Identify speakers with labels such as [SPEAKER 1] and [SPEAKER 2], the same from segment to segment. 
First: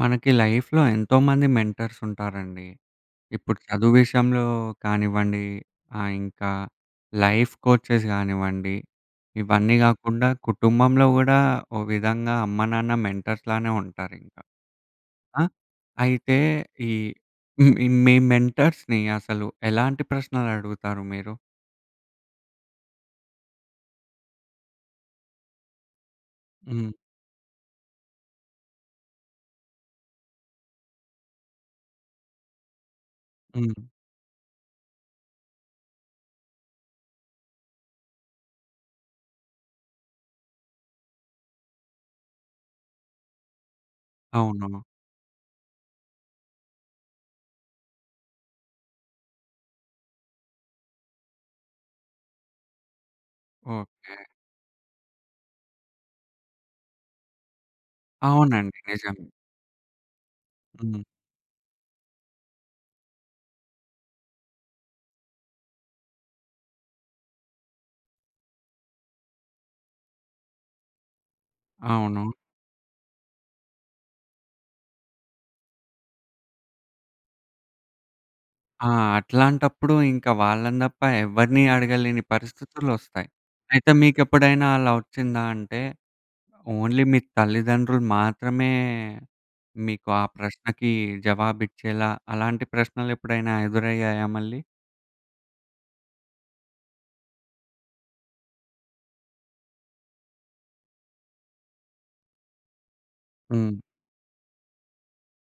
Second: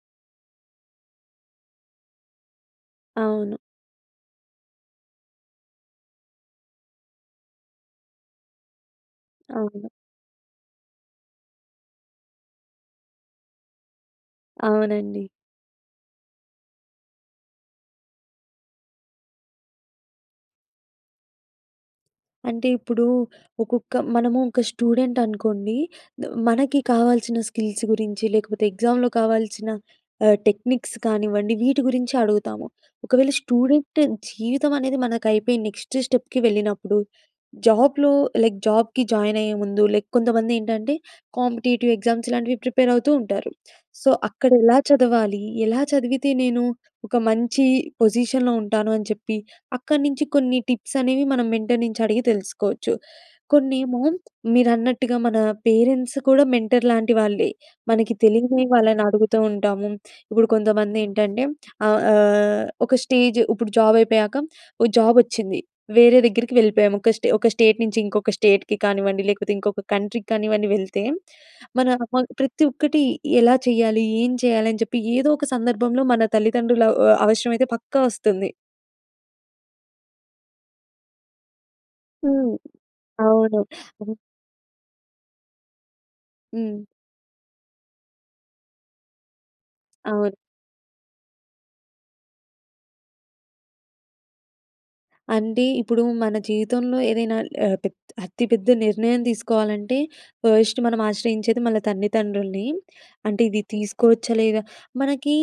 [SPEAKER 1] మనకి లైఫ్‌లో ఎంతోమంది మెంటర్సుంటారండి. ఇప్పుడు
[SPEAKER 2] అవును.
[SPEAKER 1] చదువు విషయంలో కానివ్వండి, ఆహ్, ఇంకా లైఫ్ కోచెస్ గానివ్వండి, ఇవన్నీ
[SPEAKER 2] అవును.
[SPEAKER 1] గాకుండా, కుటుంబంలో గూడా ఓ విధంగా అమ్మ, నాన్న మెంటర్స్‌లానే ఉంటారింక.
[SPEAKER 2] అవునండి.
[SPEAKER 1] ఆహ్, అయితే, ఈ మీ మీ మెంటర్స్‌ని అసలు ఎలాంటి ప్రశ్నలడుగుతారు మీరు?
[SPEAKER 2] అంటే, ఇప్పుడూ ఒకొక్క మనము ఒక స్టూడెంటనుకోండి. ద మనకి
[SPEAKER 1] హ్మ్.
[SPEAKER 2] కావాల్సిన స్కిల్స్ గురించి, లేకపోతే ఎగ్జామ్‌‌లో కావాల్సిన ఆహ్, టెక్నిక్స్ కానివ్వండి, వీటి గురించే అడుగుతాము. ఒకవేళ
[SPEAKER 1] హ్మ్.
[SPEAKER 2] స్టూడెంట్ జీవితమనేది మనకయిపోయి నెక్స్ట్ స్టెప్‌కి వెళ్ళినప్పుడు, జాబ్‌లో లైక్ జాబ్‌కి జాయినయ్యే ముందు లైక్ కొంతమందేంటంటే కాంపిటీటివ్ ఎగ్జామ్స్ ఇలాంటివి ప్రిపేరవుతూ ఉంటారు. సో, అక్కడెలా
[SPEAKER 1] అవును.
[SPEAKER 2] చదవాలి? ఎలా చదివితే నేను ఒక మంచి పొజిషన్‌లో ఉంటాను అని చెప్పి, అక్కడి నించి కొన్ని టిప్సనేవి మన మెంటర్ నించి అడిగి తెలుసుకోవచ్చు. కొన్నేమో
[SPEAKER 1] ఓకే.
[SPEAKER 2] మీరన్నట్టుగా మన పేరెంట్స్ కూడా మెంటర్‌లాంటి వాళ్ళే. మనకి తెలీని
[SPEAKER 1] అవునండి.
[SPEAKER 2] వాళ్ళని
[SPEAKER 1] నిజమే.
[SPEAKER 2] అడుగుతూ ఉంటాము. ఇప్పుడు
[SPEAKER 1] హ్మ్.
[SPEAKER 2] కొంతమందేంటంటే, ఆహ్, ఆహ్, ఒక స్టేజ్ ఉప్పుడు జాబయిపోయాక, ఓ జాబొచ్చింది. వేరే దగ్గరికి వెళ్ళిపోయాము. ఒక స్టే ఒక స్టేట్ నించి ఇంకొక స్టేట్‌కి కానివ్వండి, లేకపోతే ఇంకొక కంట్రీ‌కి కానివ్వండి వెళ్తే, మన అమోళ్
[SPEAKER 1] అవును.
[SPEAKER 2] ప్రతి ఒక్కటి ఎలా చెయ్యాలి, ఏం చెయ్యాలి అని చెప్పి ఏదో ఒక సందర్భంలో మన తల్లితండ్రుల ఆహ్, అవసరమైతే పక్కా వస్తుంది.
[SPEAKER 1] ఆ! అట్లాంటప్పుడు ఇంకా వాళ్ళని తప్ప ఎవరిని అడగలేని
[SPEAKER 2] హ్మ్.
[SPEAKER 1] పరిస్థితులొస్తాయి.
[SPEAKER 2] అవును.
[SPEAKER 1] అయితే మీకు ఎప్పుడైనా అలా ఒచ్చిందా అంటే
[SPEAKER 2] హ్మ్.
[SPEAKER 1] ఓన్లీ మీ తల్లిదండ్రులు మాత్రమే మీకు ఆ
[SPEAKER 2] అవును.
[SPEAKER 1] ప్రశ్నకి జవాబు ఇచ్చేలా. అలాంటి ప్రశ్నలు ఎప్పుడైనా ఎదురయ్యాయా మళ్ళీ?
[SPEAKER 2] అంటె ఇప్పుడు మన జీవితంలో ఏదైనా ఆహ్, పెద్ అతిపెద్ద నిర్ణయం తీసుకోవాలంటే ఫర్స్ట్ మనం ఆశ్రయించేది మన తల్లిదండ్రుల్ని. అంటే ఇది
[SPEAKER 1] హ్మ్.
[SPEAKER 2] తీసుకోవచ్చా? లేదా? మనకి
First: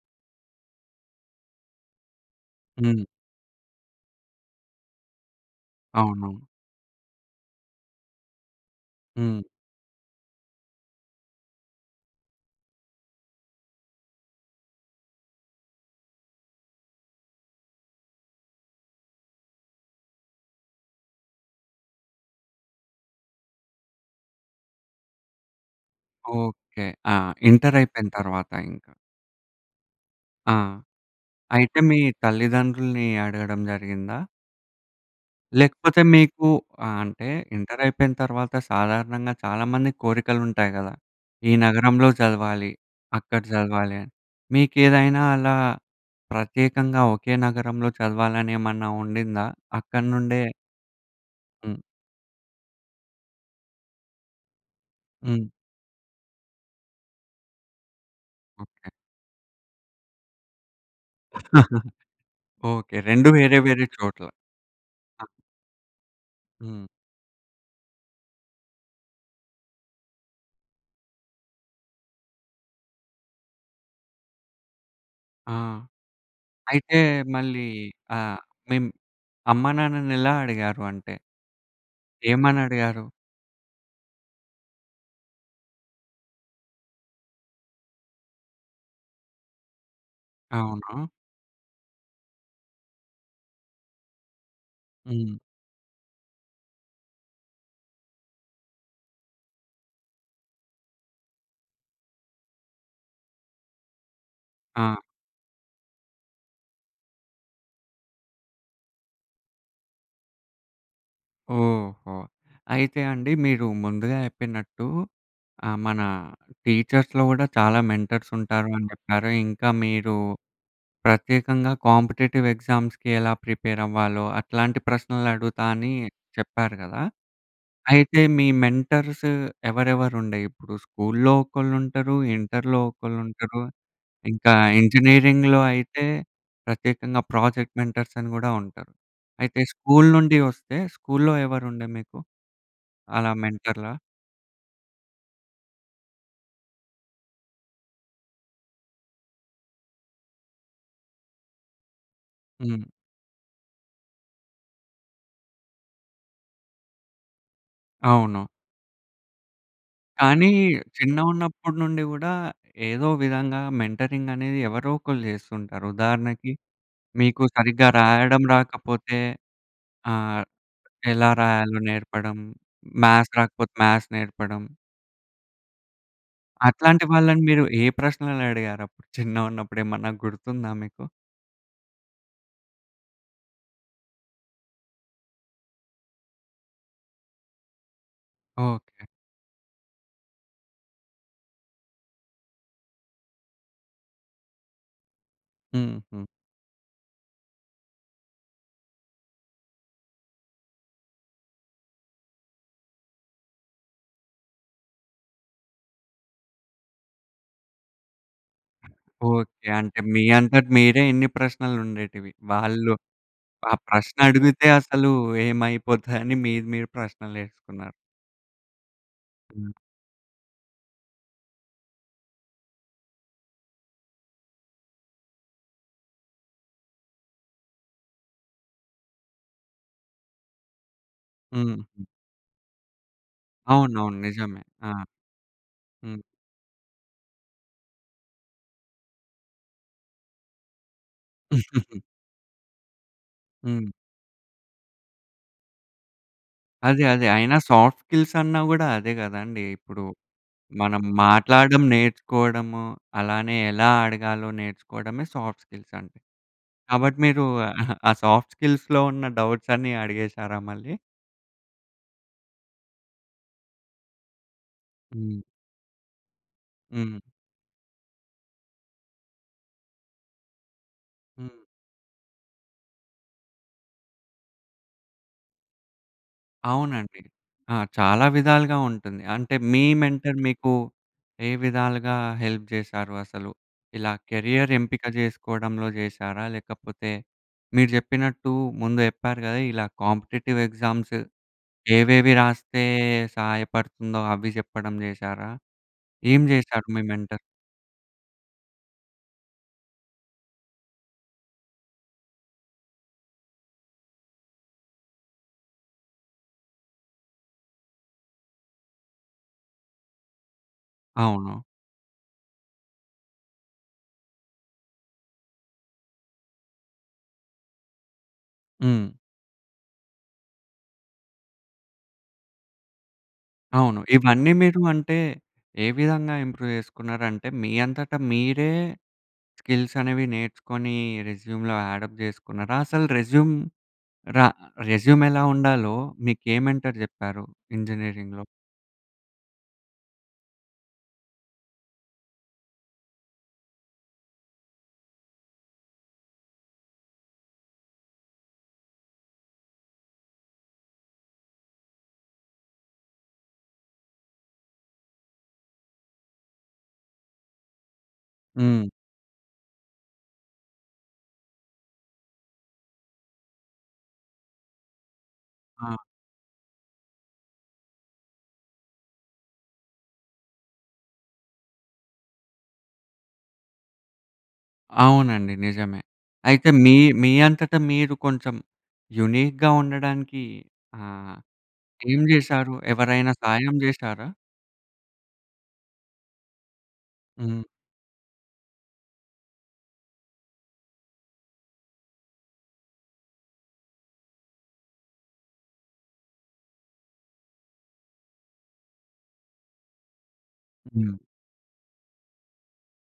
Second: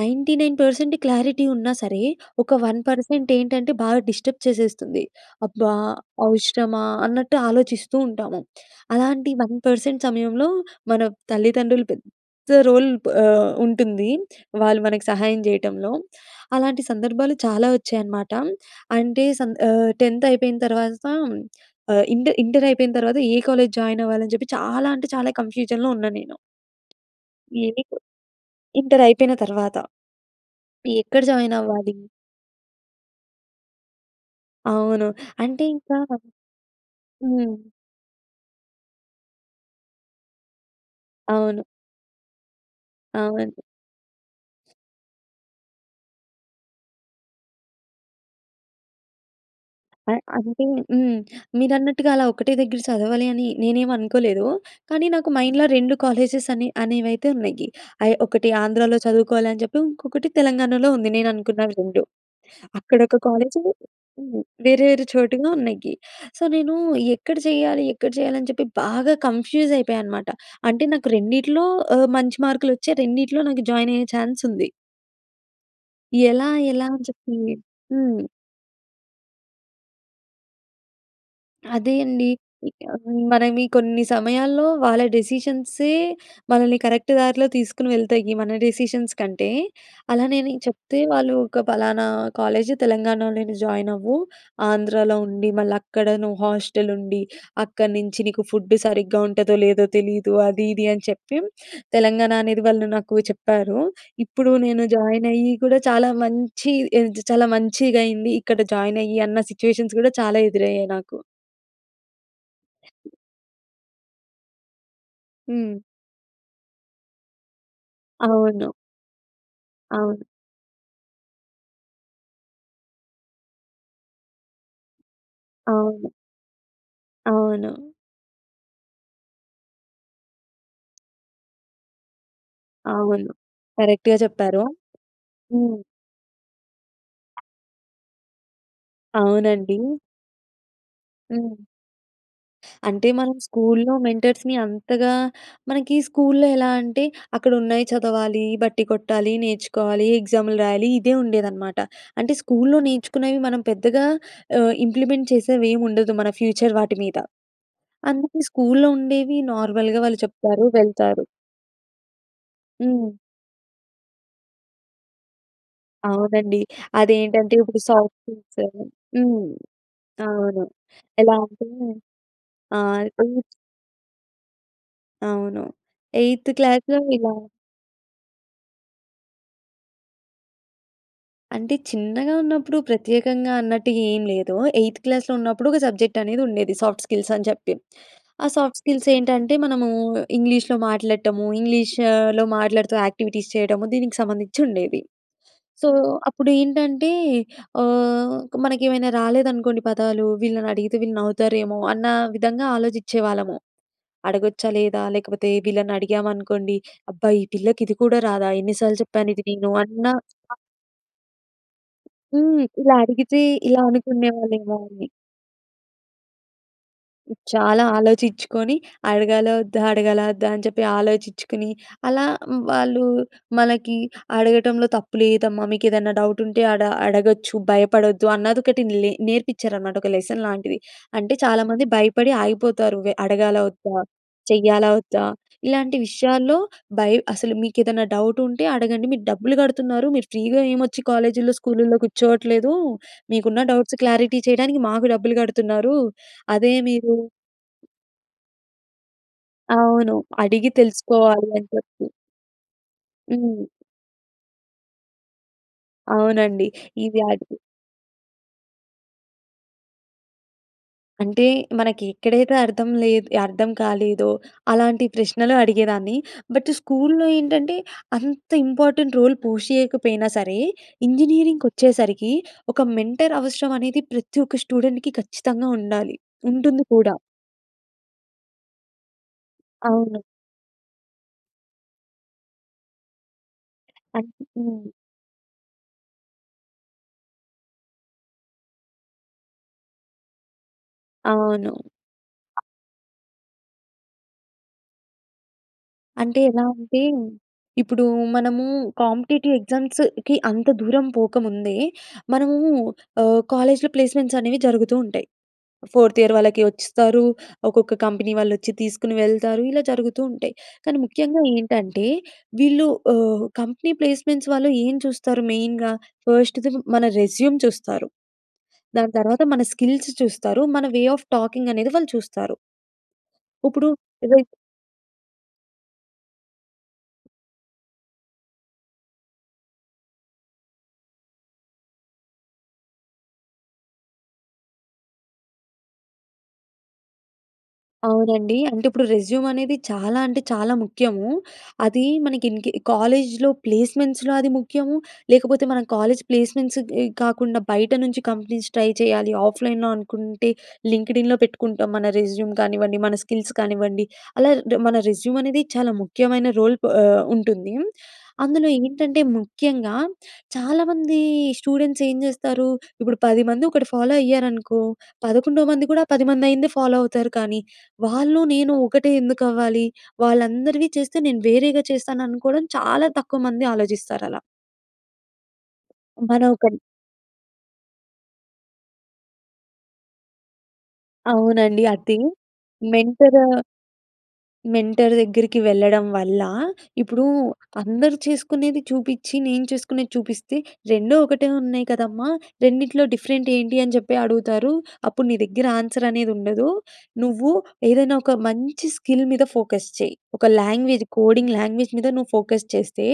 [SPEAKER 2] 99% క్లారిటీ ఉన్నా సరే ఒక వన్
[SPEAKER 1] హ్మ్.
[SPEAKER 2] పర్సెంట్ ఏంటంటే బాగా డిస్టర్బ్ చేసేస్తుంది. "అబ్బా!
[SPEAKER 1] అవునవును.
[SPEAKER 2] అవసరమా?" అన్నట్టు ఆలోచిస్తు ఉంటాము. అలాంటి
[SPEAKER 1] హ్మ్.
[SPEAKER 2] 1% సమయంలో మన తల్లిదండ్రులు పెద్ద రోల్ ఆహ్, ఉంటుంది వాళ్ళు మనకు సహాయం చేయటంలో. అలాంటి సందర్భాలు చాలా ఒచ్చాయి అన్నమాట. అంటే సం 10త్ అయిపోయిన తర్వాత ఆహ్, ఇంటర్, ఇంటర్ అయిపోయిన తరువాత ఏ కాలేజ్ జాయిన్ అవ్వాలి అని జెప్పి చాలా అంటే చాలా కన్‌ఫ్యూజన్‌లో ఉన్నా నేను.
[SPEAKER 1] ఓకె. ఆ! ఇంటర్
[SPEAKER 2] ఏనీకు
[SPEAKER 1] అయిపోయిన తర్వాత ఇంక.
[SPEAKER 2] ఇంటర్ అయిపోయిన తర్వాత
[SPEAKER 1] ఆ!
[SPEAKER 2] ఎక్కడ జాయిన్
[SPEAKER 1] అయితే
[SPEAKER 2] అవ్వాలి?
[SPEAKER 1] మీ తల్లిదండ్రుల్ని అడగడం జరిగిందా?
[SPEAKER 2] అవును. అంటే ఇంకా
[SPEAKER 1] లేకపోతే మీకు ఆహ్, అంటే
[SPEAKER 2] హ్మ్.
[SPEAKER 1] ఇంటర్ అయిపోయిన తర్వాత సాధారణంగా చాలామందికి కోరికలు ఉంటాయి గదా! ఈ
[SPEAKER 2] అవును.
[SPEAKER 1] నగరంలో చదవాలి, అక్కడ
[SPEAKER 2] అవునండి.
[SPEAKER 1] చదవాలి అని. మీకేదైనా అలా ప్రత్యేకంగా ఒకే నగరంలో చదవాలని ఏమన్నా ఉండిందా? అక్కడ
[SPEAKER 2] ఆ!
[SPEAKER 1] నుండే
[SPEAKER 2] అంటే హ్మ్.
[SPEAKER 1] హ్మ్.
[SPEAKER 2] మీరన్నట్టుగా అలా ఒకటే దగ్గర సదవాలి అని నేనేమి అనుకోలేదూ. కానీ నాకు
[SPEAKER 1] హ్మ్.
[SPEAKER 2] మైండ్‌లో, 2 కాలేజెస్ అనే అనేవైతే ఉన్నయి. ఆహ్, ఒకటి
[SPEAKER 1] ఓకే.
[SPEAKER 2] ఆంధ్రాలో చదువుకోవాలి అని చెప్పి. ఇంకొకటి తెలంగాణలో ఉంది నేను అనుకున్న 2.
[SPEAKER 1] ఓకే.
[SPEAKER 2] అక్కడ ఒక
[SPEAKER 1] 2
[SPEAKER 2] కాలేజ్
[SPEAKER 1] వేరే, వేరే చోట్ల.
[SPEAKER 2] హ్మ్. వేరే, వేరే
[SPEAKER 1] ఆ!
[SPEAKER 2] చోటుల్లో ఉన్నయ్యీ. సో, నేనూ
[SPEAKER 1] హ్మ్.
[SPEAKER 2] ఎక్కడ చెయ్యాలీ, ఎక్కడ చెయ్యాలి అని చెప్పి బాగా కన్‌ఫ్యూజ్ అయిపోయా అనమాట. అంటే నాకు రెండిట్లో ఆహ్, మంచి మార్కులొచ్చాయి. రెండిట్లో నాకు జాయిన్ అయ్యే ఛాన్స్ ఉంది.
[SPEAKER 1] ఆ!
[SPEAKER 2] ఎలా, ఎలా
[SPEAKER 1] అయితే
[SPEAKER 2] అని చెప్పీ
[SPEAKER 1] మళ్ళీ
[SPEAKER 2] హ్మ్.
[SPEAKER 1] ఆహ్, మిమ్ అమ్మానాన్నని ఎలా అడిగారు అంటే?
[SPEAKER 2] అదే అండి.
[SPEAKER 1] ఏమని
[SPEAKER 2] ఇంక
[SPEAKER 1] అడిగారు?
[SPEAKER 2] మనమీ కొన్ని సమయాల్లో, వాళ్ళ డెసిషన్స్‌యే మనల్ని కరెక్ట్ దారిలో తీసుకొని వెళ్తాయి. మన డెసిషన్స్ కంటే. అలానే నేను చెప్తే,
[SPEAKER 1] అవును.
[SPEAKER 2] "వాళ్ళూ ఒక పలానా కాలేజ్ తెలంగాణలోనే జాయిన్ అవ్వు. ఆంధ్రాలో
[SPEAKER 1] హ్మ్.
[SPEAKER 2] ఉండి, మళ్ళ అక్కడ నువ్వు హాస్టల్ ఉండి. అక్కడ నించి నీకు ఫుడ్ సరిగ్గా ఉంటదో, లేదో తెలీదు. అది, ఇది అని చెప్పి," తెలంగాణ అనేది వాళ్ళు నాకు చెప్పారు. ఇప్పుడు నేను
[SPEAKER 1] ఆ!
[SPEAKER 2] జాయిన్ అయ్యి కూడా చాలా మంచి ఎద్ చాలా మంచిగైంది. ఇక్కడ జాయిన్ అయ్యి, అన్న సిట్యుయేషన్స్ కూడా చాలా ఎదురయ్యాయి నాకు.
[SPEAKER 1] ఓహో! అయితే అండి, మీరు ముందుగా చెప్పినట్టు ఆహ్,
[SPEAKER 2] హ్మ్.
[SPEAKER 1] మనా టీచర్స్‌లో గూడా చాలా మెంటర్స్ ఉంటారు
[SPEAKER 2] అవును.
[SPEAKER 1] అని చెప్పారు. ఇంకా మీరూ
[SPEAKER 2] అవును.
[SPEAKER 1] ప్రత్యేకంగా కాంపిటీటివ్ ఎగ్జామ్స్‌కి ఎలా ప్రిపేర్ అవ్వాలో, అట్లాంటి ప్రశ్నలు అడుగుతా అనీ
[SPEAKER 2] అవును.
[SPEAKER 1] చెప్పారు గదా!
[SPEAKER 2] అవును.
[SPEAKER 1] అయితే, మీ మెంటర్స్ ఎవరెవరుండే ఇప్పుడు స్కూల్‌లో ఒకళ్ళు ఉంటరు, ఇంటర్‌లో ఒకళ్ళు
[SPEAKER 2] అవును.
[SPEAKER 1] ఉంటరు.
[SPEAKER 2] కరెక్ట్‌గా
[SPEAKER 1] ఇంకా
[SPEAKER 2] చెప్పారు.
[SPEAKER 1] ఇంజనీరింగ్‌లో
[SPEAKER 2] హ్మ్.
[SPEAKER 1] అయితే ప్రత్యేకంగా ప్రాజెక్ట్ మెంటర్స్ అని గూడా ఉంటరు. అయితే
[SPEAKER 2] అవునండి.
[SPEAKER 1] స్కూల్ నుండి వస్తే, స్కూల్‌లో
[SPEAKER 2] హ్మ్.
[SPEAKER 1] ఎవరుండే మీకు,
[SPEAKER 2] అంటే
[SPEAKER 1] అలా
[SPEAKER 2] మనం స్కూల్‌లో,
[SPEAKER 1] మెంటర్‌లా?
[SPEAKER 2] మెంటర్స్‌ని అంతగా మనకి స్కూల్‌లో ఎలా అంటే, అక్కడ ఉన్నాయి చదవాలి, బట్టీ కొట్టాలి, నేర్చుకోవాలి, ఎగ్జామ్‌లు రాయాలి. ఇదే ఉండేదనమాట. అంటే స్కూల్‌లో
[SPEAKER 1] హ్మ్.
[SPEAKER 2] నేర్చుకున్నవి మనం పెద్దగా ఆహ్, ఇంప్లిమెంట్ చేసేవి ఏం ఉండదు. మన ఫ్యూచర్ వాటి మీద. అందుకే,
[SPEAKER 1] అవును.
[SPEAKER 2] స్కూల్‌లో ఉండేవి నార్మల్‌గా వాళ్ళు
[SPEAKER 1] కానీ
[SPEAKER 2] చెప్తారు. వెళ్తారు.
[SPEAKER 1] చిన్నగున్నప్పుడు నుండి గూడా, ఏదో
[SPEAKER 2] హ్మ్.
[SPEAKER 1] విధంగా మెంటరింగ్ అనేది ఎవరో ఒకళ్ళు చేస్తుంటారు. ఉదాహరణకి,
[SPEAKER 2] అవునండి.
[SPEAKER 1] మీకు
[SPEAKER 2] అదేంటంటే ఇప్పుడు
[SPEAKER 1] సరిగ్గా
[SPEAKER 2] సౌత్
[SPEAKER 1] రాయడం
[SPEAKER 2] ఫుడ్స్. అని
[SPEAKER 1] రాకపోతే
[SPEAKER 2] హ్మ్.
[SPEAKER 1] ఆహ్,
[SPEAKER 2] అవును.
[SPEAKER 1] ఎలా
[SPEAKER 2] ఎలా అంటే
[SPEAKER 1] రాయాలో నేర్పడం,
[SPEAKER 2] ఆ!
[SPEAKER 1] మ్యాథ్స్
[SPEAKER 2] [unintelligible]
[SPEAKER 1] రాకపోతే, మ్యాథ్స్ నేర్పడం.
[SPEAKER 2] అవును. ఎయిత్ క్లాస్‌లో
[SPEAKER 1] అట్లాంటి
[SPEAKER 2] ఇలా
[SPEAKER 1] వాళ్ళని మీరు ఏ ప్రశ్నలు అడిగారు అప్పుడు. చిన్నగా ఉన్నప్పుడు ఏమన్నా గుర్తుందా మీకు?
[SPEAKER 2] అంటే చిన్నగా ఉన్నప్పుడు ప్రత్యేకంగా అన్నట్టుగా ఏం లేదు. ఎయిత్ క్లాస్‌లో ఉన్నప్పుడు ఒక సబ్జెక్ట్ అనేది ఉండేది. సాఫ్ట్ స్కిల్స్ అని చెప్పి. ఆ! Soft
[SPEAKER 1] okay.
[SPEAKER 2] స్కిల్స్ ఏంటంటే మనము ఇంగ్లీష్‌లో మాట్లాడటము ఇంగ్లీష్‌లో మాట్లాడుతూ యాక్టివిటీస్ చేయడము దీనికి సంబంధించి ఉండేది. సో
[SPEAKER 1] హుహు.
[SPEAKER 2] అప్పుడు ఏంటంటే ఆహ్, ఒక మనకేమైనా రాలేదనుకోండి పదాలు. వీళ్ళని అడిగితే వీళ్ళు నవ్వుతారేమో అన్న విధంగా ఆలోచించే వాళ్ళము. అడగొచ్చా? లేదా? లేకపోతే వీళ్ళని అడిగామనుకోండి "అబ్బా! ఈ పిల్లకి ఇది కూడా రాదా ఎన్ని సార్లు చెప్పాను ఇది
[SPEAKER 1] ఓకె.
[SPEAKER 2] నేను"
[SPEAKER 1] అంటే
[SPEAKER 2] అన్న
[SPEAKER 1] మీ అంతట మీరే ఇన్ని ప్రశ్నలు ఉండేటివి.
[SPEAKER 2] హ్మ్.
[SPEAKER 1] వాళ్ళు
[SPEAKER 2] ఇలా అడిగితే,
[SPEAKER 1] ఆ
[SPEAKER 2] ఇలా
[SPEAKER 1] ప్రశ్న అడిగితే
[SPEAKER 2] అనుకునేవాళ్ళేమో అని.
[SPEAKER 1] అసలు ఏమైపోతాయి అని మీరు మీరే ప్రశ్నలు
[SPEAKER 2] చాలా
[SPEAKER 1] ఎసుకున్నారు.
[SPEAKER 2] ఆలోచించుకొని అడగాలా ఒద్దా? అడగాలా ఒద్దా? అని చెప్పి ఆలోచించుకొని, అలా వాళ్ళు మనకి అడగటంలో తప్పు లేదమ్మా. మీకు ఏదైనా డౌట్ ఉంటే అడ అడగొచ్చు. భయపడొద్దు అన్నదొకటి లె నేర్పించారన్నమాట ఒక లెసన్ లాంటిది. అంటే చాలామంది
[SPEAKER 1] హ్మ్.
[SPEAKER 2] భయపడి ఆగిపోతారు వే అడగాలా ఒద్దా?
[SPEAKER 1] అవునవును. నిజమే. ఆ!
[SPEAKER 2] చెయ్యాలా ఒద్దా? ఇలాంటి
[SPEAKER 1] హ్మ్.
[SPEAKER 2] విషయాల్లో బై అసలు మీకు ఏదైనా డౌట్ ఉంటే అడగండి. మీరు డబ్బులు గడుతున్నారు మీరు ఫ్రీ‌గా ఏం ఒచ్చి కాలేజ్‌లో స్కూలుల్లో కూర్చోవట్లేదు. మీకున్న
[SPEAKER 1] హ్మ్.
[SPEAKER 2] డౌట్స్ క్లారిటీ చేయడానికి మాకు డబ్బులు గడుతున్నారు. అదే
[SPEAKER 1] అదే,
[SPEAKER 2] మీరు
[SPEAKER 1] అదే. అయినా సాఫ్ట్ స్కిల్స్ అన్నా గూడా అదే గదండీ. ఇప్పుడు
[SPEAKER 2] అవును. అడిగి
[SPEAKER 1] మనం
[SPEAKER 2] తెలుసుకోవాలి అని
[SPEAKER 1] మాట్లాడడం
[SPEAKER 2] చెప్పి.
[SPEAKER 1] నేర్చుకోవడము అలానే
[SPEAKER 2] హ్మ్.
[SPEAKER 1] ఎలా అడగాలో నేర్చుకోవడమే సాఫ్ట్ స్కిల్స్ అంటె.
[SPEAKER 2] అవునండి. ఈ
[SPEAKER 1] కాబట్టి మీరు
[SPEAKER 2] వ్యాధికి
[SPEAKER 1] ఆ సాఫ్ట్ స్కిల్స్‌‌‌లో ఉన్న డౌట్స్ అన్నీ అడిగేసారా మళ్ళీ?
[SPEAKER 2] అంటే మనకి ఎక్కడైతే అర్థం లే‌ద్ అర్థం కాలేదో అలాంటి
[SPEAKER 1] హ్మ్.
[SPEAKER 2] ప్రశ్నలు అడిగేదాన్ని. బట్
[SPEAKER 1] హ్మ్.
[SPEAKER 2] స్కూల్లో ఏంటంటే అంత ఇంపార్టెంట్ రోల్ పుష్ చేయకపోయినా సరే,
[SPEAKER 1] హ్మ్.
[SPEAKER 2] ఇంజినీరింగ్‌‌కొచ్చేసరికి ఒక మెంటర్ అవసరం అనేది ప్రతి ఒక్క స్టూడెంట్‌కీ ఖచ్చితంగా ఉండాలి. ఉంటుంది కూడా.
[SPEAKER 1] అవునండి. ఆ! చాలా విధాలుగా ఉంటుంది. అంటే మీ
[SPEAKER 2] అవును.
[SPEAKER 1] మెంటర్ మీకు ఏ విధాలుగా హెల్ప్ చేశారు అసలు? ఇలా కెరియర్
[SPEAKER 2] అంటే
[SPEAKER 1] ఎంపిక చేసుకోవడంలో చేశారా? లేకపోతే మీరు చెప్పినట్టు ముందు చెప్పారు కదా ఇలా కాంపిటీటివ్ ఎగ్జామ్స్
[SPEAKER 2] అవును.
[SPEAKER 1] ఏవేవి రాస్తే సహాయపడుతుందో అవి చెప్పడం చేశారా?
[SPEAKER 2] అంటే
[SPEAKER 1] ఏం
[SPEAKER 2] ఎలా
[SPEAKER 1] చేశారు మీ
[SPEAKER 2] అంటే,
[SPEAKER 1] మెంటర్?
[SPEAKER 2] ఇప్పుడు మనము కాంపిటీటివ్ ఎగ్జామ్స్‌కి అంత దూరం పోకముందే మనము ఆహ్, కాలేజ్‌లో ప్లేస్మెంట్స్ అనేవి జరుగుతూ ఉంటాయి. ఫోర్త్ ఇయర్ వాళ్ళకి ఒస్తారు. ఒక్కొక్క కంపెనీ వాళ్ళు ఒచ్చి తీసుకొని వెళ్తారు. ఇలా జరుగుతూ ఉంటాయి. కానీ ముఖ్యంగా
[SPEAKER 1] అవును.
[SPEAKER 2] ఏంటంటే వీళ్ళు ఆహ్, కంపెనీ ప్లేస్మెంట్స్ వాళ్ళు ఏం చూస్తారు మెయిన్‌గా. ఫస్ట్‌ది మన రెజ్యూమ్ చూస్తారు. దాని
[SPEAKER 1] హ్మ్.
[SPEAKER 2] తర్వాత మన స్కిల్స్ చూస్తారు. మన వే ఆఫ్ టాకింగ్ అనేది వాళ్ళు చూస్తారు. ఇప్పుడు
[SPEAKER 1] అవును.
[SPEAKER 2] రె
[SPEAKER 1] ఇవన్నీ మీరు అంటే, ఏ విధంగా ఇంప్రూవ్ చేసుకున్నారంటే మీ అంతట మీరే స్కిల్స్ అనేవి నేర్చుకొని రెస్యూమ్‌లో అడ్ అప్ చేసుకున్నారా? అసలు రెస్యూమ్ ర రెస్యూమ్ ఎలా ఉండాలో మీకు ఏ మెంటర్ చెప్పారు ఇంజినీరింగ్‌లో?
[SPEAKER 2] అవునండి. అంటే ఇప్పుడు రెజ్యూమ్ అనేది చాలా అంటే చాలా ముఖ్యము. అది మనకి ఇంకే కాలేజ్‌లో ప్లేస్మెంట్స్‌లో అది ముఖ్యము. లేకపోతే మనం కాలేజ్ ప్లేస్మెంట్స్ ఇ గాకుండా బయట నుంచి కంపెనీస్ ట్రై చేయాలి. ఆఫ్లైన్‌లో అనుకుంటే లింక్‌డ్ ఇన్‌లో పెట్టుకుంటాం. మన రెజ్యూమ్ కానివ్వండి. మన స్కిల్స్ కానివ్వండి. అలా మన రెజ్యూమ్ అనేది చాలా ముఖ్యమైన రోల్ ప్ ఆహ్, ఉంటుంది. అందులో
[SPEAKER 1] హ్మ్.
[SPEAKER 2] ఏంటంటే ముఖ్యంగా చాలామంది స్టూడెంట్స్ ఏం చేస్తారు. ఇప్పుడు పదిమంది ఒకటి ఫాలో అయ్యారనుకో. పదకొండో
[SPEAKER 1] ఆ!
[SPEAKER 2] మంది కూడా ఆ పదిమంది అయ్యిందే ఫాలో అవుతారు కానీ వాళ్ళు నేను ఒకటే ఎందుకు అవ్వాలి? వాళ్ళందరివి చేస్తే నేను వేరేగా చేస్తాను అనుకోవడం చాలా తక్కువ మంది ఆలోచిస్తారు అలా.
[SPEAKER 1] అవునండి నిజమే.
[SPEAKER 2] మన
[SPEAKER 1] అయితే
[SPEAKER 2] ఒకరి
[SPEAKER 1] మీ, మీ అంతట మీరు కొంచెం యూనిక్‌గా ఉండడానికి ఆహ్,
[SPEAKER 2] అవునండి. అదె,
[SPEAKER 1] ఏం చేశారు? ఎవరైనా
[SPEAKER 2] మెంటర్,
[SPEAKER 1] సాయం చేసారా?
[SPEAKER 2] మెంటర్ దగ్గరికి వెళ్ళడం వల్ల, ఇప్పుడు
[SPEAKER 1] హ్మ్.
[SPEAKER 2] అందరూ చేసుకునేది చూపించి, నేను చేసుకునేది చూపిస్తే, "రెండు ఒకటే ఉన్నాయి కదమ్మా! రెండిట్లో డిఫరెంట్ ఏంటి అని చెప్పి అడుగుతారు. అప్పుడు నీ దగ్గర ఆన్సర్ అనేది ఉండదు. నువ్వు ఏదైనా ఒక మంచి స్కిల్ మీద ఫోకస్ చెయ్యి. ఒక లాంగ్వేజ్
[SPEAKER 1] హ్మ్.
[SPEAKER 2] కోడింగ్ లాంగ్వేజ్ మీద నువ్వు ఫోకస్ చేస్తే,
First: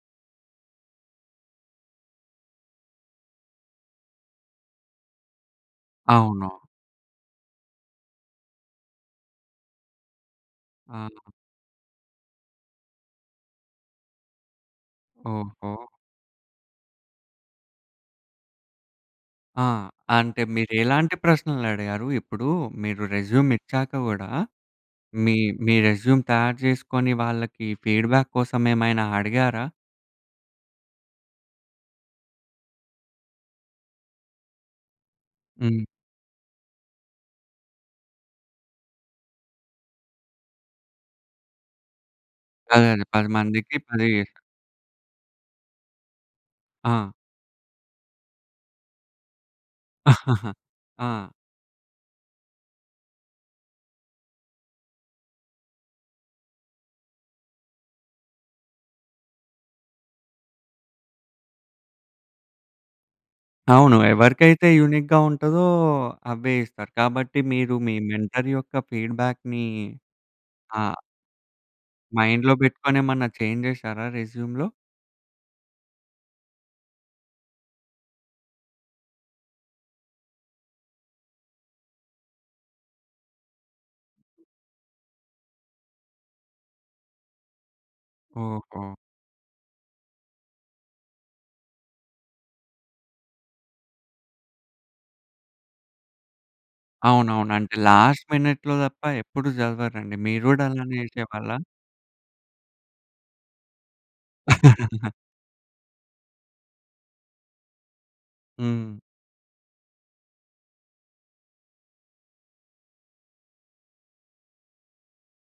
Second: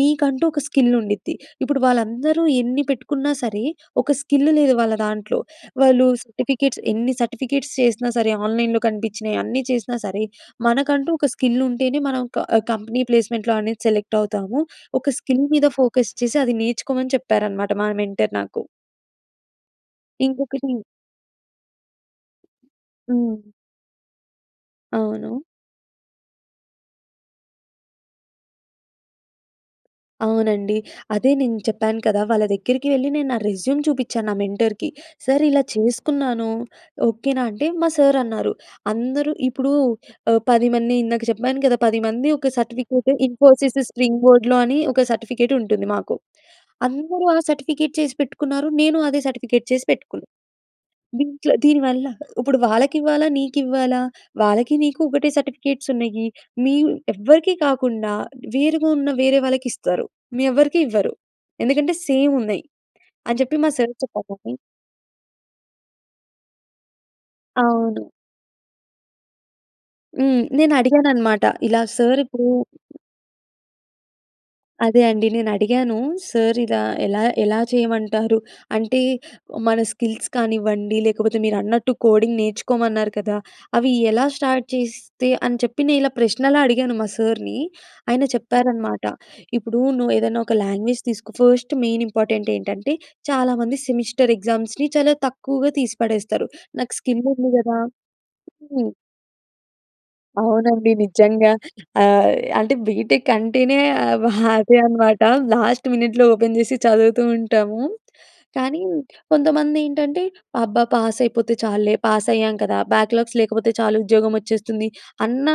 [SPEAKER 2] నీకంటూ ఒక స్కిల్ ఉండిద్ది. ఇప్పుడు వాళ్ళందరూ ఎన్ని పెట్టుకున్నా సరే, ఒక స్కిల్ లేదు వాళ్ళ దాంట్లో. వాళ్ళు
[SPEAKER 1] అవును.
[SPEAKER 2] సర్టిఫికేట్స్ ఎన్ని సర్టిఫికేట్స్ చేసినా సరే, ఆన్‌లైన్‌లో కనిపించినయి అన్నీ చేసినా సరే, మనకంటూ ఒక
[SPEAKER 1] హా!
[SPEAKER 2] స్కిల్ ఉంటేనే మనం క ఆహ్ కంపెనీ ప్లేస్మెంట్‌లో అనేది సెలెక్ట్ అవుతాము. ఒక స్కిల్ మీద
[SPEAKER 1] ఓహో!
[SPEAKER 2] ఫోకస్ చేసి అది నేర్చుకోమని" చెప్పారనమాట, మా మెంటర్ నాకు.
[SPEAKER 1] ఆ! అంటే
[SPEAKER 2] ఇంకొకటి
[SPEAKER 1] మీరు ఎలాంటి ప్రశ్నలు అడిగారు. ఇప్పుడు మీరు రెజ్యూమ్
[SPEAKER 2] హ్మ్.
[SPEAKER 1] ఇచ్చాక కూడా మీ,
[SPEAKER 2] అవును.
[SPEAKER 1] మీ రెజ్యూమ్ తయారు చేసుకొని వాళ్ళకి ఫీడ్‌బ్యాక్ కోసం ఏమైనా అడిగారా?
[SPEAKER 2] అవునండి. అదే నేను చెప్పాను కదా! వాళ్ళ దగ్గరికి వెళ్లి నేను నా రెజ్యూమ్ చూపించాను నా మెంటర్‌కి. సార్ ఇలా
[SPEAKER 1] హ్మ్.
[SPEAKER 2] చేసుకున్నాను ఓకేనా అంటే, మా సార్ అన్నారు, "అందరూ" ఇప్పుడు ఆహ్, 10 మంది ఇందాక చెప్పాను కదా! 10 మంది ఒక
[SPEAKER 1] అదేదే
[SPEAKER 2] సర్టిఫికేట్
[SPEAKER 1] 10 మందికి
[SPEAKER 2] ఇన్ఫోసిస్
[SPEAKER 1] 10
[SPEAKER 2] స్ట్రీమ్ బోర్డ్‌లో అని ఒక సర్టిఫికేట్ ఉంటుంది మాకు.
[SPEAKER 1] ఆ!
[SPEAKER 2] "అందరూ ఆ సర్టిఫికేట్ చేసి పెట్టుకున్నారు. నేను అదే సర్టిఫికేట్ చేసి పెట్టుకున్నాను.
[SPEAKER 1] ఆ!
[SPEAKER 2] దీంట్లో దీనివల్ల ఇప్పుడు వాళ్ళకివ్వాలా! నీకివ్వాలా! వాళ్ళకి నీకు ఒకటే సర్టిఫికేట్స్ ఉన్నాయి. మీవ్ ఎవ్వరికీ కాకుండా వేరుగా ఉన్న వేరే వాళ్ళకి ఇస్తారు. మీ ఎవ్వరికి ఇవ్వరు. ఎందుకంటే సేమ్ ఉన్నాయి" అని చెప్పి మా సార్
[SPEAKER 1] అవును
[SPEAKER 2] చెప్పగానే
[SPEAKER 1] ఎవరికైతే యూనిక్‌గా ఉంటాదో అవే ఇస్తారు. కాబట్టి మీరు మీ
[SPEAKER 2] అవును.
[SPEAKER 1] మెంటర్ యొక్క ఫీడ్‌బ్యాక్‌ని
[SPEAKER 2] హ్మ్. నేను
[SPEAKER 1] ఆ
[SPEAKER 2] అడిగానన్నమాట. ఇలా సార్ ఇప్పుడు
[SPEAKER 1] మైండ్‌లో పెట్టుకొనేమన్నా చేంజ్ చేసారా రెజ్యూమ్‌లో.
[SPEAKER 2] అదే అండి. నేనడిగాను, సార్ ఇలా ఎలా, ఎలా చేయమంటారు? అంటే మన స్కిల్స్ కానివ్వండి లేకపోతే మీరన్నట్టు కోడింగ్ నేర్చుకోమన్నారు కదా! అవి ఎలా స్టార్ట్ చేస్తే, అని చెప్పి నేనిలా ప్రశ్నలా అడిగాను మా సార్‌ని ఆయన
[SPEAKER 1] ఓహో!
[SPEAKER 2] చెప్పారన్నమాట "ఇప్పుడు నువ్వు ఏదైనా ఒక లాంగ్వేజ్ తీసుకో" ఫస్ట్ మెయిన్ ఇంపార్టెంట్ ఏంటంటే చాలామంది సెమిస్టర్ ఎగ్జామ్స్‌ని చాలా తక్కువగా తీసిపడేస్తారు నాకు స్కిల్
[SPEAKER 1] అవునవును.
[SPEAKER 2] ఉంది
[SPEAKER 1] అంటే
[SPEAKER 2] కదా
[SPEAKER 1] లాస్ట్ మినిట్‌లో
[SPEAKER 2] హ్మ్.
[SPEAKER 1] తప్ప ఎప్పుడు చదవరండి మీరు కూడా
[SPEAKER 2] అవునండి
[SPEAKER 1] అలానే
[SPEAKER 2] నిజంగా.
[SPEAKER 1] చేసేవాళ్ళా?
[SPEAKER 2] ఆహ్, అంటే బీటెక్ అంటేనే హ్యాపీ అనమాట. లాస్ట్ మినెట్‌లో ఓపెన్ చేసి చదువుతూ ఉంటాము. కానీ
[SPEAKER 1] హ్మ్.
[SPEAKER 2] కొంతమంది ఏంటంటే అబ్బా! పాస్ అయిపోతే చాల్లే, పాస్ అయ్యాం కదా! బ్యాక్‌లాగ్స్ లేకపోతే చాలు ఉద్యోగం వచ్చేస్తుంది. అన్న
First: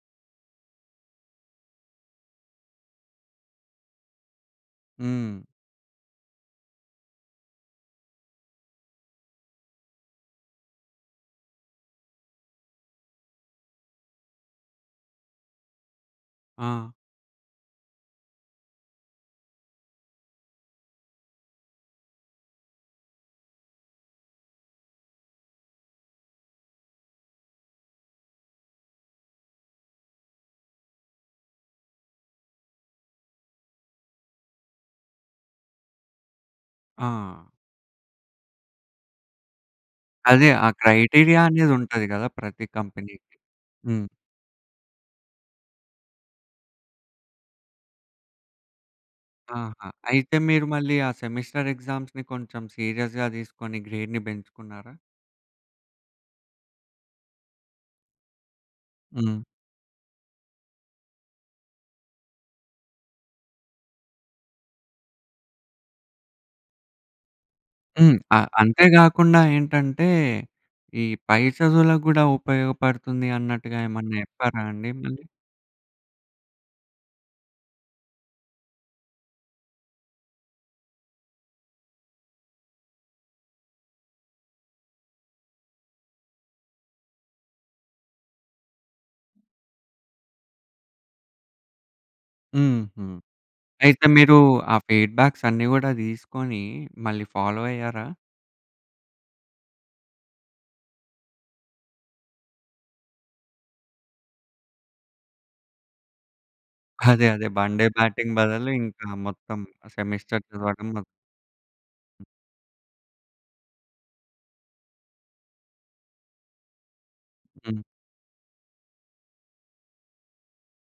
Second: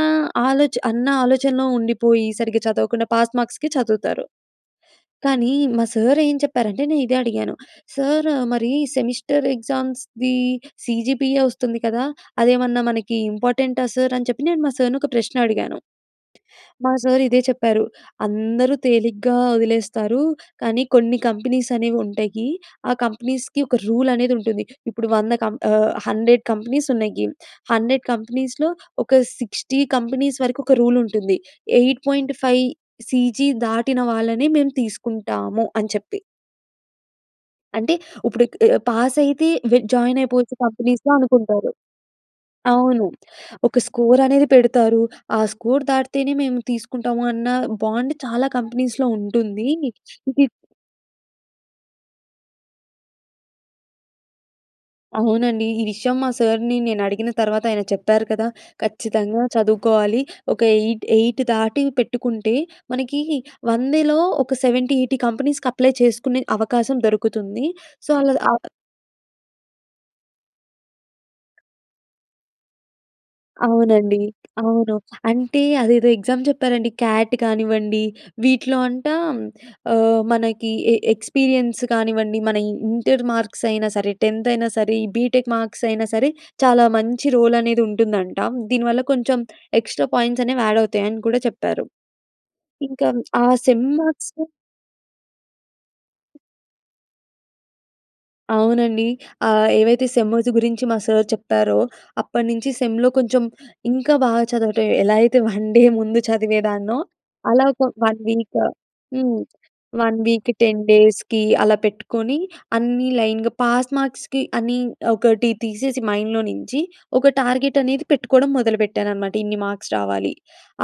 [SPEAKER 2] ఆలోచన అన్న ఆలోచనలో ఉండిపోయి సరిగ్గా చదవకుండా పాస్ మార్క్స్‌కి చదువుతారు.
[SPEAKER 1] హ్మ్.
[SPEAKER 2] కానీ, మా సార్ ఏం చెప్పారంటే, నే ఇదే అడిగాను సార్ మరి సెమిస్టర్ ఎగ్జామ్స్ ది సీజీపీఏ వస్తుంది కదా! అదేమన్నా మనకి ఇంపార్టెంటా సార్ అని చెప్పి నేను మా సార్‌ని ఒక ప్రశ్న అడిగాను. మా
[SPEAKER 1] ఆ!
[SPEAKER 2] సార్ ఇదే చెప్పారు "అందరూ తేలిగ్గా వదిలేస్తారు, కానీ కొన్ని కంపెనీస్ అనేవి ఉంటాయి. ఆ కంపెనీస్‌కి ఒక రూల్ అనేది ఉంటుంది. ఇప్పుడు 100 కం ఆహ్, 100 కంపెనీస్ ఉన్నాయి. 100 కంపెనీస్‌లో ఒక 60 కంపెనీస్ వరకు ఒక రూల్ ఉంటుంది. 8.5 సీజీ దాటిన వాళ్ళని మేము తీసుకుంటాము" అని చెప్పి.
[SPEAKER 1] ఆ!
[SPEAKER 2] అంటే ఇప్పుడు క్ ఆహ్, పాస్ అయితే వ్ జాయిన్
[SPEAKER 1] అదే
[SPEAKER 2] అయిపోవచ్చు
[SPEAKER 1] ఆ
[SPEAKER 2] కంపెనీస్‌లో
[SPEAKER 1] క్రైటీరియా అనేది
[SPEAKER 2] అనుకుంటారు.
[SPEAKER 1] ఉంటది గదా ప్రతి
[SPEAKER 2] అవును.
[SPEAKER 1] కంపెనీకి.
[SPEAKER 2] ఒక
[SPEAKER 1] హ్మ్.
[SPEAKER 2] స్కోర్ అనేది పెడతారు. ఆ స్కోర్ దాటితేనే మేము తీసుకుంటాము అన్న బాండ్ చాలా కంపెనీస్‌లో ఉంటుందీ.
[SPEAKER 1] ఆహా! అయితే
[SPEAKER 2] ఇది
[SPEAKER 1] మీరు మళ్ళీ ఆ సెమిస్టర్ ఎగ్జామ్స్‌ని కొంచెం సీరియస్‌గా తీసుకొని గ్రేడ్‌ని పెంచుకున్నారా?
[SPEAKER 2] అవునండీ. ఈ విషయం మా సర్‌ని నేను అడిగిన తర్వాత ఆయన చెప్పారు కదా, ఖచ్చితంగా
[SPEAKER 1] హ్మ్.
[SPEAKER 2] చదువుకోవాలి. ఒక 8, 8 దాటీ పెట్టుకుంటే మనకీ 100లో ఒక 70, 80 కంపెనీస్‌కి అప్లై చేసుకునే అవకాశం దొరుకుతుందీ. సో
[SPEAKER 1] హ్మ్.
[SPEAKER 2] అలాగా
[SPEAKER 1] ఆహ్,
[SPEAKER 2] అవ్
[SPEAKER 1] అంతే గాకుండా ఏంటంటే ఈ పై చదువులకు గూడా ఉపయోగపడుతుంది అన్నట్టుగా ఏమన్నా
[SPEAKER 2] అవునండీ,
[SPEAKER 1] చెప్పారా అండి
[SPEAKER 2] అవును.
[SPEAKER 1] మళ్ళీ?
[SPEAKER 2] అంటే అదేదో ఎగ్జామ్ చెప్పారండి. క్యాట్ కానివ్వండి వీటిలో అంటా ఆహ్, మనకీ ఎ ఎక్స్‌పీరియన్స్ కానివ్వండి మన ఇ ఇంటర్ మార్క్స్ అయినా సరే టెన్త్ అయినా సరే ఈ బీటెక్ మార్క్స్ అయినా సరే చాలా మంచి రోల్ అనేది ఉంటుందంట. దీని వల్ల కొంచెం ఎక్స్‌ట్రా పాయింట్స్ అనేవి యాడ్ అవుతాయి అని కూడా చెప్పారు.
[SPEAKER 1] హుహు.
[SPEAKER 2] ఇంకా ఆ సెమ్
[SPEAKER 1] అయితే
[SPEAKER 2] మాక్స్
[SPEAKER 1] మీరూ ఆ ఫీడ్‌బ్యాక్స్ అన్నీ గూడా తీసుకొనీ మళ్ళీ ఫాలో అయ్యారా?
[SPEAKER 2] అవునండి. ఆహ్, ఏవైతే సెమూస్ గురించి మా సర్ చెప్పారో, అప్పటినించి సెమ్‌లో కొంచెం ఇంకా బా చదవటం. ఎలా అయితే 1 డే ముందు చదివేదాన్నో,
[SPEAKER 1] అదే అదే.
[SPEAKER 2] అలా
[SPEAKER 1] 1
[SPEAKER 2] ఒక
[SPEAKER 1] డే
[SPEAKER 2] 1
[SPEAKER 1] బ్యాటింగ్
[SPEAKER 2] వీక్
[SPEAKER 1] బదులు ఇంకా
[SPEAKER 2] హ్మ్.
[SPEAKER 1] మొత్తం
[SPEAKER 2] 1
[SPEAKER 1] సెమిస్టర్
[SPEAKER 2] వీక్‌కి, 10
[SPEAKER 1] చదవటం
[SPEAKER 2] డేస్‌కి అలా పెట్టుకొనీ అన్నీ లైన్‌గా, పాస్ మార్క్స్‌కి అని ఒకటి తీసేసి మైండ్‌లో నించి ఒక టార్గెట్
[SPEAKER 1] హ్మ్.
[SPEAKER 2] అనేది పెట్టుకోడం మొదలు పెట్టాననమాట. ఇన్ని మార్క్స్ రావాలి.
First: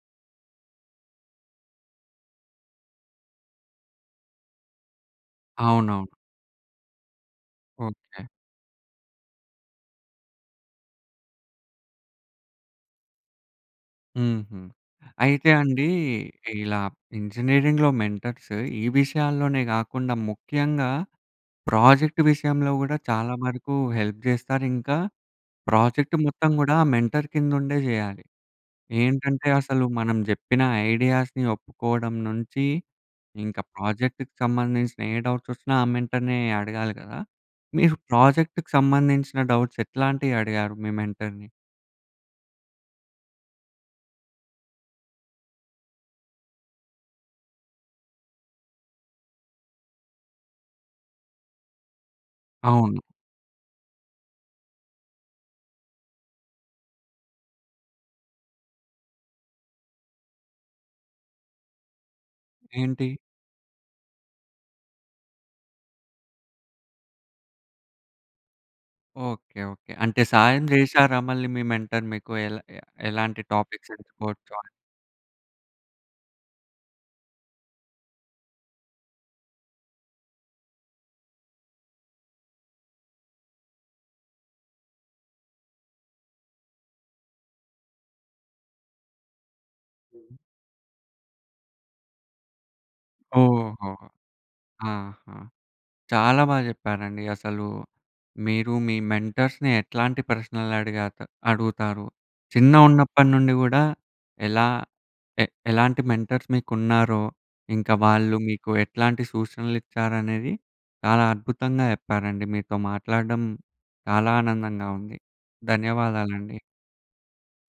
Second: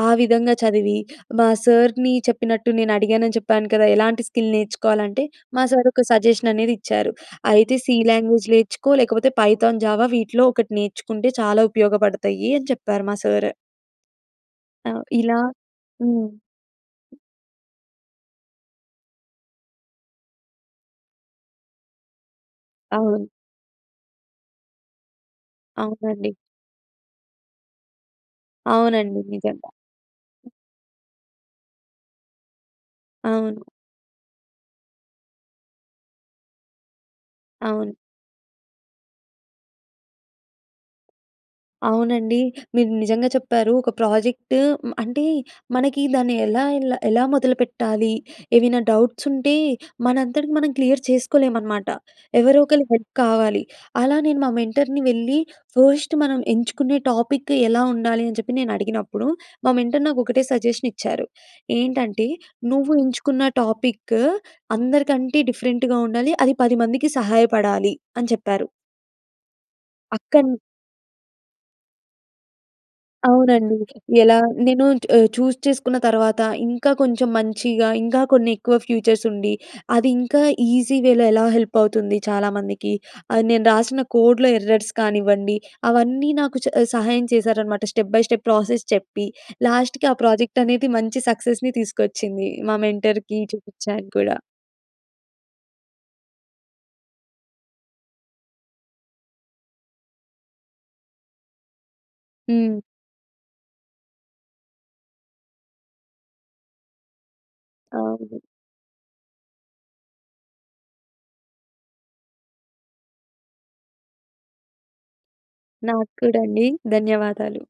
[SPEAKER 2] ఆ విధంగా చదివీ, మా సర్‌ని చెప్పినట్టు, నేను అడిగానని చెప్పాను కదా! ఎలాంటి స్కిల్ నేర్చుకోవాలంటే, మా సర్ ఒక
[SPEAKER 1] అవునవును.
[SPEAKER 2] సజెషన్ అనేది ఇచ్చారు. అయితే "సి
[SPEAKER 1] ఓకె.
[SPEAKER 2] లాంగ్వేజ్ నేర్చుకో లేకపోతే పైథాన్, జావా వీటిలో ఒకటి నేర్చుకుంటే చాలా ఉపయోగపడతయ్యీ" అని చెప్పారు, మా సర్.
[SPEAKER 1] హుహు.
[SPEAKER 2] ఆహ్, ఇలా
[SPEAKER 1] అయితే అండీ
[SPEAKER 2] హ్మ్.
[SPEAKER 1] ఇలా ఇంజనీరింగ్‌లో మెంటర్స్ ఈ విషయాల్లోనే గాకుండా ముఖ్యంగా ప్రాజెక్ట్ విషయంలో గూడా
[SPEAKER 2] అవును.
[SPEAKER 1] చాలా వరకూ హెల్ప్ చేస్తారు, ఇంకా ప్రాజెక్ట్
[SPEAKER 2] అవునండి.
[SPEAKER 1] మొత్తం గూడా ఆ మెంటర్ కిందుండే జెయ్యాలి.
[SPEAKER 2] అవునండి,
[SPEAKER 1] ఏంటంటే
[SPEAKER 2] నిజంగా.
[SPEAKER 1] అసలు మనం జెప్పిన ఐడియాస్‌ని ఒప్పుకోవడం నుంచి, ఇంక
[SPEAKER 2] అవును.
[SPEAKER 1] ప్రాజెక్టుకు సంబంధించిన ఏ డౌట్స్ వచ్చినా ఆ మెంటర్‌నే అడగాలి గదా?
[SPEAKER 2] అవును.
[SPEAKER 1] మీరు ప్రాజెక్టుకు సంబంధించిన డౌట్స్ ఎట్లాంటియి అడిగారు మీ మెంటర్‌ని?
[SPEAKER 2] అవునండి. మీరు నిజంగా చెప్పారు. ఒక ప్రాజెక్ట్ మ్ అంటే మనకి దాన్ని ఎలా ఎలా, ఎలా మొదలుపెట్టాలీ, ఏవైనా డౌట్స్ ఉంటే, మనంతట మనం క్లియర్ చేసుకోలేం అనమాట. ఎవరో ఒకళ్ళ
[SPEAKER 1] అవును.
[SPEAKER 2] హెల్ప్ కావాలి. అలా నేను మా మెంటర్‌ని వెళ్ళి ఫస్ట్ మనం ఎంచుకునే టాపిక్ ఎలా ఉండాలి అని చెప్పి నేను అడిగినప్పుడు, మా మెంటర్ నాకు ఒకటే సజెషన్ ఇచ్చారు. ఏంటంటే, "నువ్వు
[SPEAKER 1] ఏంటి?
[SPEAKER 2] ఎంచుకున్న టాపిక్ అందరికంటే డిఫరెంట్‌గా ఉండాలి. అది 10 మందికి సహాయపడాలి" అని చెప్పారు.
[SPEAKER 1] Okay okay. అంటే
[SPEAKER 2] అక్కన్
[SPEAKER 1] సాయం చేశారా, మళ్ళీ మీ మెంటర్ మీకు ఎల ఎ ఎలాంటి
[SPEAKER 2] అవునండి.
[SPEAKER 1] టాపిక్స్
[SPEAKER 2] ఎలా
[SPEAKER 1] ఎంచుకోవచ్చో అని?
[SPEAKER 2] నేనూ చ్ ఆహ్, చూస్ చేసుకున్న తర్వాత, ఇంకా కొంచెం మంచిగా, ఇంకా కొన్ని ఎక్కువ ఫ్యూచర్స్ ఉండి, అది ఇంకా ఈజీ వేలో ఎలా హెల్ప్ అవుతుంది చాలామందికి, అది నేను రాసిన కోడ్‌లో ఎర్రర్స్ కానివ్వండి, అవన్నీ నాకు చ సహాయం చేశారనమాట, స్టెప్ బై స్టెప్ ప్రాసెస్ చెప్పి. లాస్ట్‌కి ఆ ప్రాజెక్ట్ అనేది మంచి సక్సెస్‌ని తీసుకొచ్చిందీ. మా మెంటర్‌కీ
[SPEAKER 1] ఓహోహో!
[SPEAKER 2] చూపిచ్చాను కూడా.
[SPEAKER 1] ఆహా! చాలా బా చెప్పారండి. అసలూ, మీరు మీ మెంటర్స్‌ని ఎట్లాంటి ప్రశ్నలు అడిగాక అడుగుతారు? చిన్న
[SPEAKER 2] హ్మ్.
[SPEAKER 1] ఉన్నప్పడ నుండి గూడా ఎలా ఎ ఎలాంటి మెంటర్స్ మీకున్నారో, ఇంకా వాళ్ళు
[SPEAKER 2] [unintelligible]
[SPEAKER 1] మీకు ఎట్లాంటి సూచనలు ఇచ్చారనేది, చాలా అద్భుతంగా చెప్పారండి. మీతో మాట్లాడడం చాలా ఆనందంగా ఉంది.
[SPEAKER 2] నాకు కూడా
[SPEAKER 1] ధన్యవాదాలండి.
[SPEAKER 2] అండి. ధన్యవాదాలు.